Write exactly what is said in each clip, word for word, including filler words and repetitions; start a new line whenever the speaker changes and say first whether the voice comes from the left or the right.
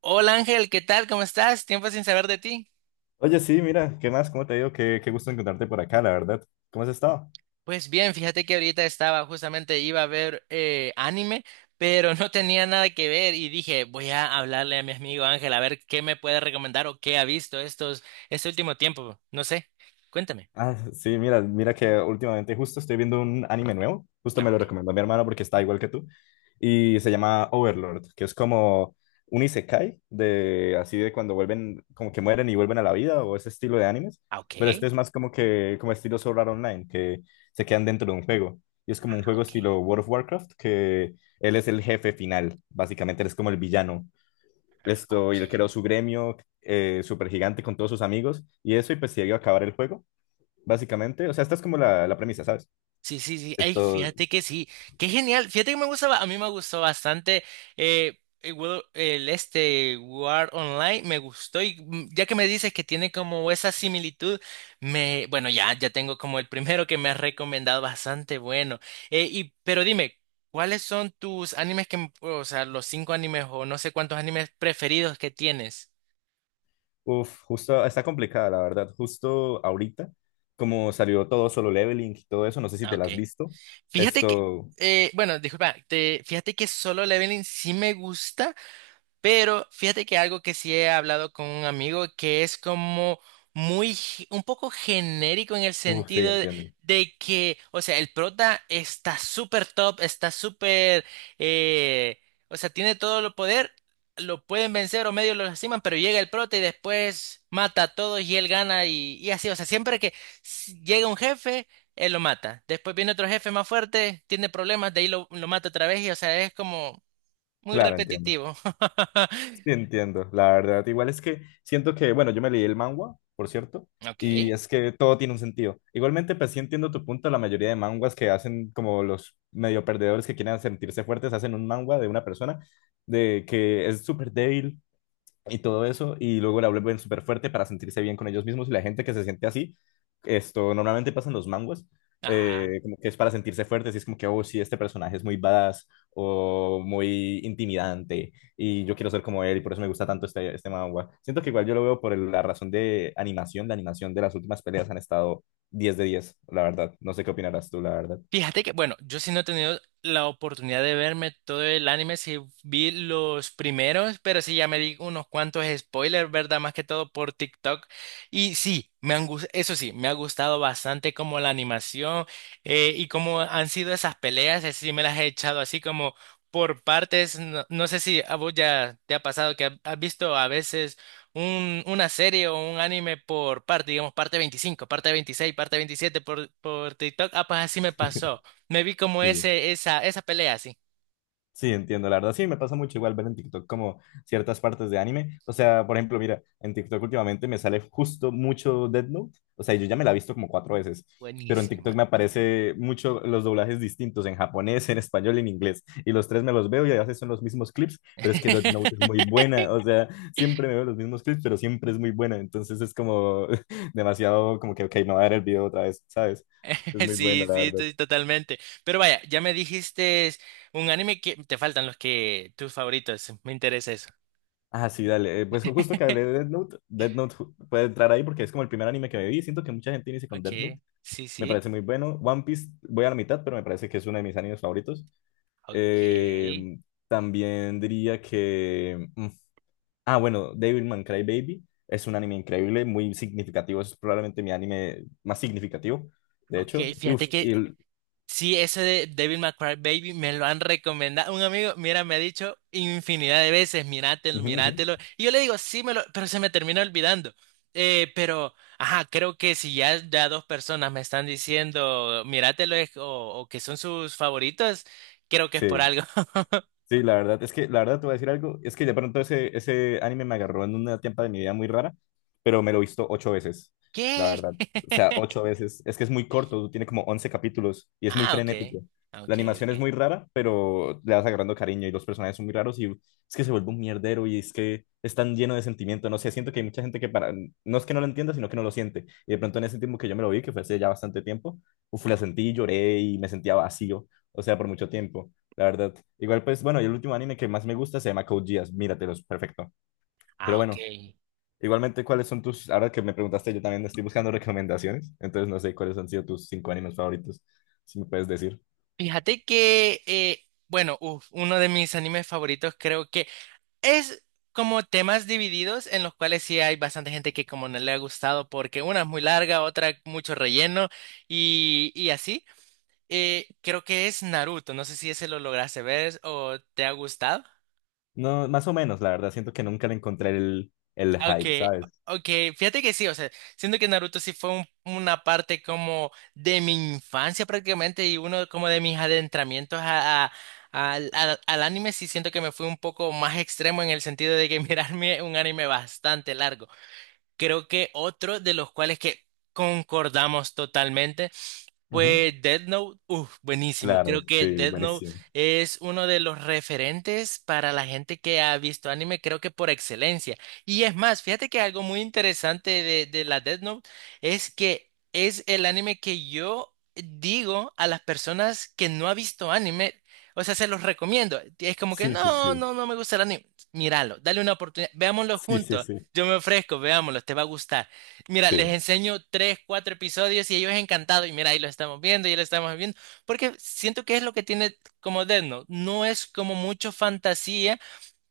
right: Hola Ángel, ¿qué tal? ¿Cómo estás? Tiempo sin saber de ti.
left: Oye, sí, mira, ¿qué más? ¿Cómo te digo? Qué, qué gusto encontrarte por acá, la verdad. ¿Cómo has estado?
right: Pues bien, fíjate que ahorita estaba justamente iba a ver eh, anime, pero no tenía nada que ver y dije, voy a hablarle a mi amigo Ángel a ver qué me puede recomendar o qué ha visto estos este último tiempo. No sé. Cuéntame.
left: Ah, sí, mira, mira que últimamente justo estoy viendo un anime nuevo. Justo
right: Ah,
left: me lo
right: ok.
left: recomendó mi hermano porque está igual que tú. Y se llama Overlord, que es como un isekai de así de cuando vuelven, como que mueren y vuelven a la vida o ese estilo de animes.
right: Ah,
left: Pero este
right: ok.
left: es más como que, como estilo Sword Art Online, que se quedan dentro de un juego. Y es como un
right: Ah,
left: juego
right: ok.
left: estilo World of Warcraft, que él es el jefe final. Básicamente, él es como el villano.
right: Ah,
left: Esto, y él creó
right: ok.
left: su gremio eh, súper gigante con todos sus amigos y eso, y pues se iba a acabar el juego, básicamente. O sea, esta es como la, la premisa, ¿sabes?
right: Sí, sí, sí. Ay,
left: Esto,
right: fíjate que sí. Qué genial. Fíjate que me gusta, ba- a mí me gustó bastante eh, el, Will- el este War Online. Me gustó y mm, ya que me dices que tiene como esa similitud, me, bueno, ya, ya tengo como el primero que me has recomendado bastante bueno. Eh, y, pero dime, ¿cuáles son tus animes que, o sea, los cinco animes o no sé cuántos animes preferidos que tienes?
left: uf, justo, está complicada, la verdad. Justo ahorita, como salió todo solo leveling y todo eso, no sé si
right: Ah,
left: te la
right: ok.
left: has visto.
right: Fíjate que,
left: Esto,
right: eh, bueno, Disculpa, te, fíjate que Solo Leveling sí me gusta. Pero fíjate que algo que sí he hablado con un amigo que es como muy, ge- un poco genérico en el
left: uf, sí,
right: sentido de,
left: entiendo.
right: de que, o sea, el prota está súper top, está súper, eh, o sea, tiene todo el poder, lo pueden vencer o medio lo lastiman, pero llega el prota y después mata a todos y él gana y, y así. O sea, siempre que s- llega un jefe, él lo mata. Después viene otro jefe más fuerte, tiene problemas, de ahí lo, lo mata otra vez y, o sea, es como muy
left: Claro, entiendo.
right: repetitivo.
left: Sí, entiendo, la verdad. Igual es que siento que, bueno, yo me leí el manhwa, por cierto, y
right: Ok.
left: es que todo tiene un sentido. Igualmente, pues sí entiendo tu punto, la mayoría de manguas que hacen como los medio perdedores que quieren sentirse fuertes, hacen un manhwa de una persona de que es súper débil y todo eso, y luego la vuelven súper fuerte para sentirse bien con ellos mismos y la gente que se siente así, esto normalmente pasa en los manguas,
right: Ajá.
left: eh, como que es para sentirse fuertes y es como que, oh, sí, este personaje es muy badass o muy intimidante y yo quiero ser como él y por eso me gusta tanto este, este manga. Siento que igual yo lo veo por el- la razón de animación, la animación de las últimas peleas han estado diez de diez, la verdad. No sé qué opinarás tú, la verdad.
right: Fíjate que, bueno, yo sí no he tenido la oportunidad de verme todo el anime, sí vi los primeros, pero sí ya me di unos cuantos spoilers, ¿verdad? Más que todo por TikTok. Y sí, me han gus- eso sí, me ha gustado bastante como la animación eh, y cómo han sido esas peleas, es sí me las he echado así como por partes. No, no sé si a vos ya te ha pasado que ha- has visto a veces un- una serie o un anime por parte, digamos, parte veinticinco parte veintiséis parte veintisiete por, por TikTok. Ah, pues así me pasó. Me vi como
left: Sí.
right: ese, esa, esa pelea así.
left: Sí, entiendo, la verdad, sí, me pasa mucho igual ver en TikTok como ciertas partes de anime. O sea, por ejemplo, mira, en TikTok últimamente me sale justo mucho Death Note. O sea, yo ya me la he visto como cuatro veces, pero en TikTok
right: Buenísima.
left: me aparece mucho los doblajes distintos en japonés, en español y en inglés. Y los tres me los veo y a veces son los mismos clips, pero es que Death Note es muy buena. O sea, siempre me veo los mismos clips, pero siempre es muy buena. Entonces es como demasiado como que, ok, me voy a ver el video otra vez, ¿sabes? Es muy buena,
right: Sí,
left: la
right: sí,
left: verdad.
right: estoy totalmente. Pero vaya, ya me dijiste un anime que te faltan los que tus favoritos. Me interesa eso.
left: Ah, sí, dale. eh, Pues justo que hablé de Death Note, Death Note ju- puede entrar ahí porque es como el primer anime que me vi. Siento que mucha gente inicia con Death Note.
right: Ok, sí,
left: Me
right: sí.
left: parece muy bueno. One Piece, voy a la mitad, pero me parece que es uno de mis animes favoritos.
right: Ok,
left: Eh, también diría que. mm, Ah, bueno, Devilman Crybaby es un anime increíble, muy significativo. Es probablemente mi anime más significativo, de
right: ok.
left: hecho. Y, uf,
right: Fíjate
left: y
right: que
left: el-
right: Sí, ese de Devil May Cry Baby me lo han recomendado. Un amigo, mira, me ha dicho infinidad de veces, míratelo,
left: ujú, ujú.
right: míratelo. Y yo le digo, sí, me lo, pero se me termina olvidando. Eh, pero, ajá, creo que si ya, ya dos personas me están diciendo, míratelo, es- o, o que son sus favoritos, creo que es por
left: Sí.
right: algo.
left: Sí, la verdad, es que, la verdad, te voy a decir algo, es que de pronto ese, ese anime me agarró en una etapa de mi vida muy rara, pero me lo he visto ocho veces, la
right: ¿Qué?
left: verdad. O sea, ocho veces. Es que es muy corto, tiene como once capítulos y es muy
right: Ah, ok.
left: frenético.
right: Ah,
left: La
right: ok,
left: animación es
right: ok.
left: muy rara, pero le vas agarrando cariño y los personajes son muy raros y es que se vuelve un mierdero y es que es tan lleno de sentimiento. No sé, siento que hay mucha gente que para, no es que no lo entienda, sino que no lo siente. Y de pronto en ese tiempo que yo me lo vi, que fue hace ya bastante tiempo, uf, la sentí, lloré y me sentía vacío, o sea, por mucho tiempo la verdad. Igual, pues, bueno, y el último anime que más me gusta se llama Code Geass, míratelos, perfecto. Pero
right: Ah, ok.
left: bueno, igualmente, ¿cuáles son tus, ahora que me preguntaste, yo también estoy buscando recomendaciones, entonces no sé cuáles han sido tus cinco animes favoritos, si me puedes decir.
right: Fíjate que, eh, bueno, uf, Uno de mis animes favoritos creo que es como temas divididos en los cuales sí hay bastante gente que como no le ha gustado porque una es muy larga, otra mucho relleno y, y así. Eh, creo que es Naruto, no sé si ese lo lograste ver o te ha gustado.
left: No, más o menos, la verdad, siento que nunca le encontré el, el hype,
right: Aunque,
left: ¿sabes?
right: Aunque fíjate que sí, o sea, siento que Naruto sí fue un- una parte como de mi infancia prácticamente y uno como de mis adentramientos a, a- al, al al anime, sí siento que me fui un poco más extremo en el sentido de que mirarme un anime bastante largo. Creo que otro de los cuales que concordamos totalmente
left: Ujú.
right: pues Death Note, uff, buenísimo. Creo
left: Claro,
right: que
left: sí,
right: Death Note
left: buenísimo.
right: es uno de los referentes para la gente que ha visto anime, creo que por excelencia. Y es más, fíjate que algo muy interesante de, de la Death Note es que es el anime que yo digo a las personas que no ha visto anime, o sea, se los recomiendo. Es como que
left: Sí, sí,
right: no,
left: sí.
right: no, no me gusta el anime. Míralo, dale una oportunidad, veámoslo
left: Sí, sí,
right: juntos.
left: sí.
right: Yo me ofrezco, veámoslo, te va a gustar. Mira, les
left: Sí,
right: enseño tres, cuatro episodios y ellos encantados. Y mira, ahí lo estamos viendo, y lo estamos viendo. Porque siento que es lo que tiene como Death Note. No es como mucho fantasía,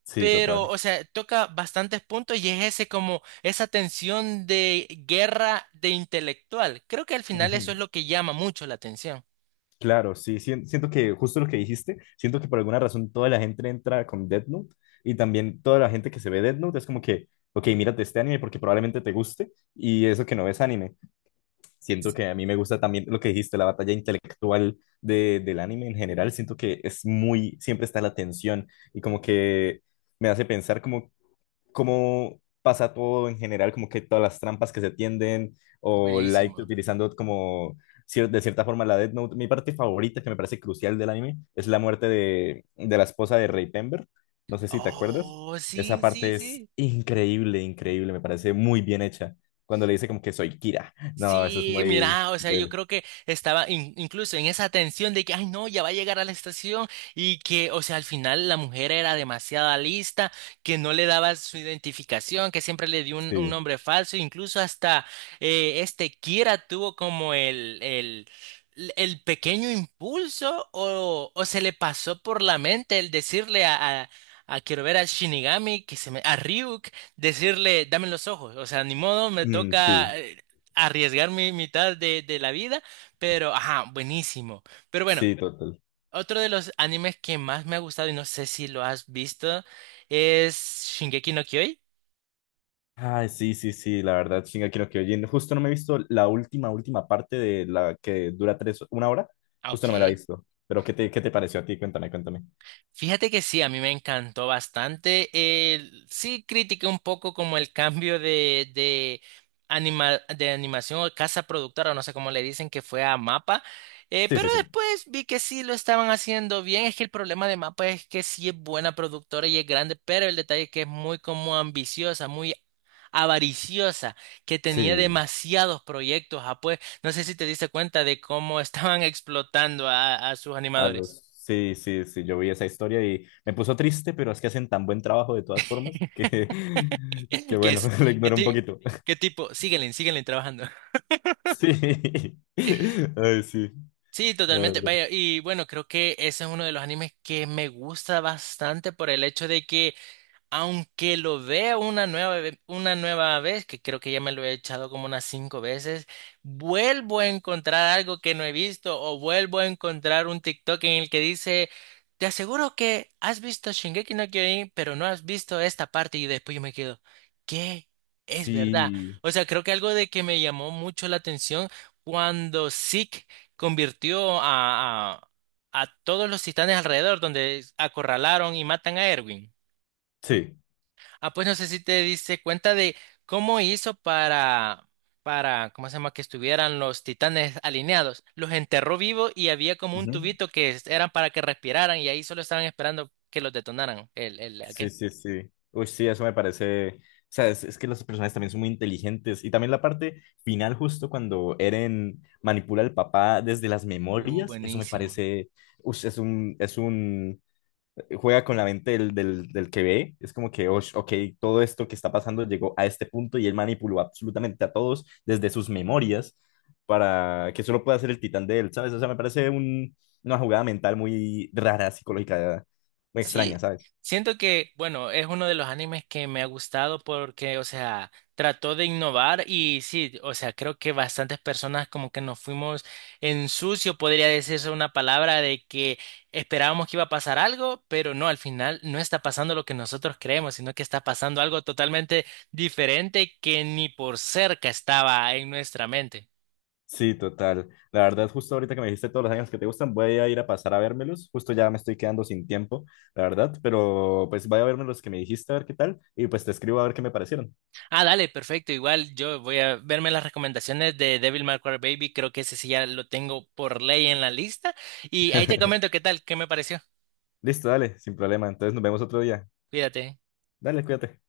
left: sí,
right: pero,
left: total.
right: o sea, toca bastantes puntos y es ese como esa tensión de guerra de intelectual. Creo que al final eso es
left: Ujú.
right: lo que llama mucho la atención.
left: Claro, sí, sien- siento que justo lo que dijiste, siento que por alguna razón toda la gente entra con Death Note y también toda la gente que se ve Death Note es como que, ok, mírate este anime porque probablemente te guste y eso que no ves anime. Siento que a mí me gusta también lo que dijiste, la batalla intelectual de, del anime en general, siento que es muy, siempre está la tensión y como que me hace pensar como cómo pasa todo en general, como que todas las trampas que se tienden,
right: Sí.
left: o Light
right: Buenísimo.
left: utilizando como cier- de cierta forma la Death Note. Mi parte favorita, que me parece crucial del anime, es la muerte de, de la esposa de Rey Pember. No sé si te acuerdas.
right: Oh,
left: Esa
right: sí, sí,
left: parte es
right: sí.
left: increíble, increíble, me parece muy bien hecha. Cuando le dice como que soy Kira. No, eso es
right: Sí,
left: muy...
right: mira, o sea, yo
left: del-
right: creo que estaba in- incluso en esa tensión de que, ay, no, ya va a llegar a la estación y que, o sea, al final la mujer era demasiada lista, que no le daba su identificación, que siempre le dio un, un
left: Sí.
right: nombre falso, incluso hasta eh, este Kira tuvo como el, el, el pequeño impulso o, o se le pasó por la mente el decirle a, a, a quiero ver al Shinigami, que se me, a Ryuk decirle, dame los ojos, o sea, ni modo, me
left: Mm, sí,
right: toca, eh, arriesgar mi mitad de, de la vida, pero ajá, buenísimo. Pero bueno,
left: sí, total.
right: otro de los animes que más me ha gustado y no sé si lo has visto es Shingeki no Kyojin.
left: Ay, sí, sí, sí, la verdad, Shingeki no Kyojin. Justo no me he visto la última, última parte de la que dura tres, una hora.
right: Ah,
left: Justo no me la he
right: ok.
left: visto. Pero ¿qué te, qué te pareció a ti? Cuéntame, cuéntame.
right: Fíjate que sí, a mí me encantó bastante. Eh, sí critiqué un poco como el cambio de, de, anima- de animación o casa productora, no sé cómo le dicen, que fue a Mapa. Eh,
left: Sí,
right: pero
left: sí, sí.
right: después vi que sí lo estaban haciendo bien. Es que el problema de Mapa es que sí es buena productora y es grande, pero el detalle es que es muy como ambiciosa, muy avariciosa, que tenía
left: Sí,
right: demasiados proyectos. Ah, pues no sé si te diste cuenta de cómo estaban explotando a a sus
left: a
right: animadores.
left: los... Sí, sí, sí, yo vi esa historia y me puso triste, pero es que hacen tan buen trabajo de todas formas que, que
right: ¿Que
left: bueno,
right: es?
left: lo
right: ¿Qué,
left: ignoro un
right: ti-
left: poquito.
right: qué tipo? Síguenle, síguenle trabajando.
left: Sí. Ay, sí,
right: Sí,
left: la
right: totalmente.
left: verdad.
right: Vaya, y bueno, creo que ese es uno de los animes que me gusta bastante por el hecho de que aunque lo vea una nueva, ve- una nueva vez, que creo que ya me lo he echado como unas cinco veces, vuelvo a encontrar algo que no he visto o vuelvo a encontrar un TikTok en el que dice, te aseguro que has visto Shingeki no Kyojin, pero no has visto esta parte y después yo me quedo, ¿qué? Es verdad.
left: Sí,
right: O sea, creo que algo de que me llamó mucho la atención cuando Zeke convirtió a, a, a todos los titanes alrededor, donde acorralaron y matan a Erwin.
left: sí.
right: Ah, pues no sé si te diste cuenta de cómo hizo para, para, ¿cómo se llama? Que estuvieran los titanes alineados. Los enterró vivos y había como un
left: Ujú.
right: tubito que es- eran para que respiraran y ahí solo estaban esperando que los detonaran. El, el,
left: Sí,
right: aquel.
left: sí, sí. Uy, sí, eso me parece. O sea, es, es que los personajes también son muy inteligentes. Y también la parte final, justo cuando Eren manipula al papá desde las
right: Uh,
left: memorias, eso me
right: buenísimo.
left: parece. Uy, es un, es un. Juega con la mente del, del, del que ve. Es como que, ush, ok, todo esto que está pasando llegó a este punto y él manipuló absolutamente a todos desde sus memorias para que solo pueda ser el titán de él, ¿sabes? O sea, me parece un- una jugada mental muy rara, psicológica, muy
right: Sí,
left: extraña, ¿sabes?
right: siento que, bueno, es uno de los animes que me ha gustado porque, o sea, trató de innovar y sí, o sea, creo que bastantes personas como que nos fuimos en sucio, podría decirse una palabra de que esperábamos que iba a pasar algo, pero no, al final no está pasando lo que nosotros creemos, sino que está pasando algo totalmente diferente que ni por cerca estaba en nuestra mente.
left: Sí, total. La verdad, justo ahorita que me dijiste todos los años que te gustan, voy a ir a pasar a vérmelos. Justo ya me estoy quedando sin tiempo, la verdad, pero pues voy a verme los que me dijiste a ver qué tal y pues te escribo a ver qué me parecieron.
right: Ah, dale, perfecto. Igual yo voy a verme las recomendaciones de Devil May Cry Baby. Creo que ese sí ya lo tengo por ley en la lista. Y ahí te comento qué tal, qué me pareció.
left: Listo, dale, sin problema. Entonces nos vemos otro día.
right: Cuídate.
left: Dale, cuídate.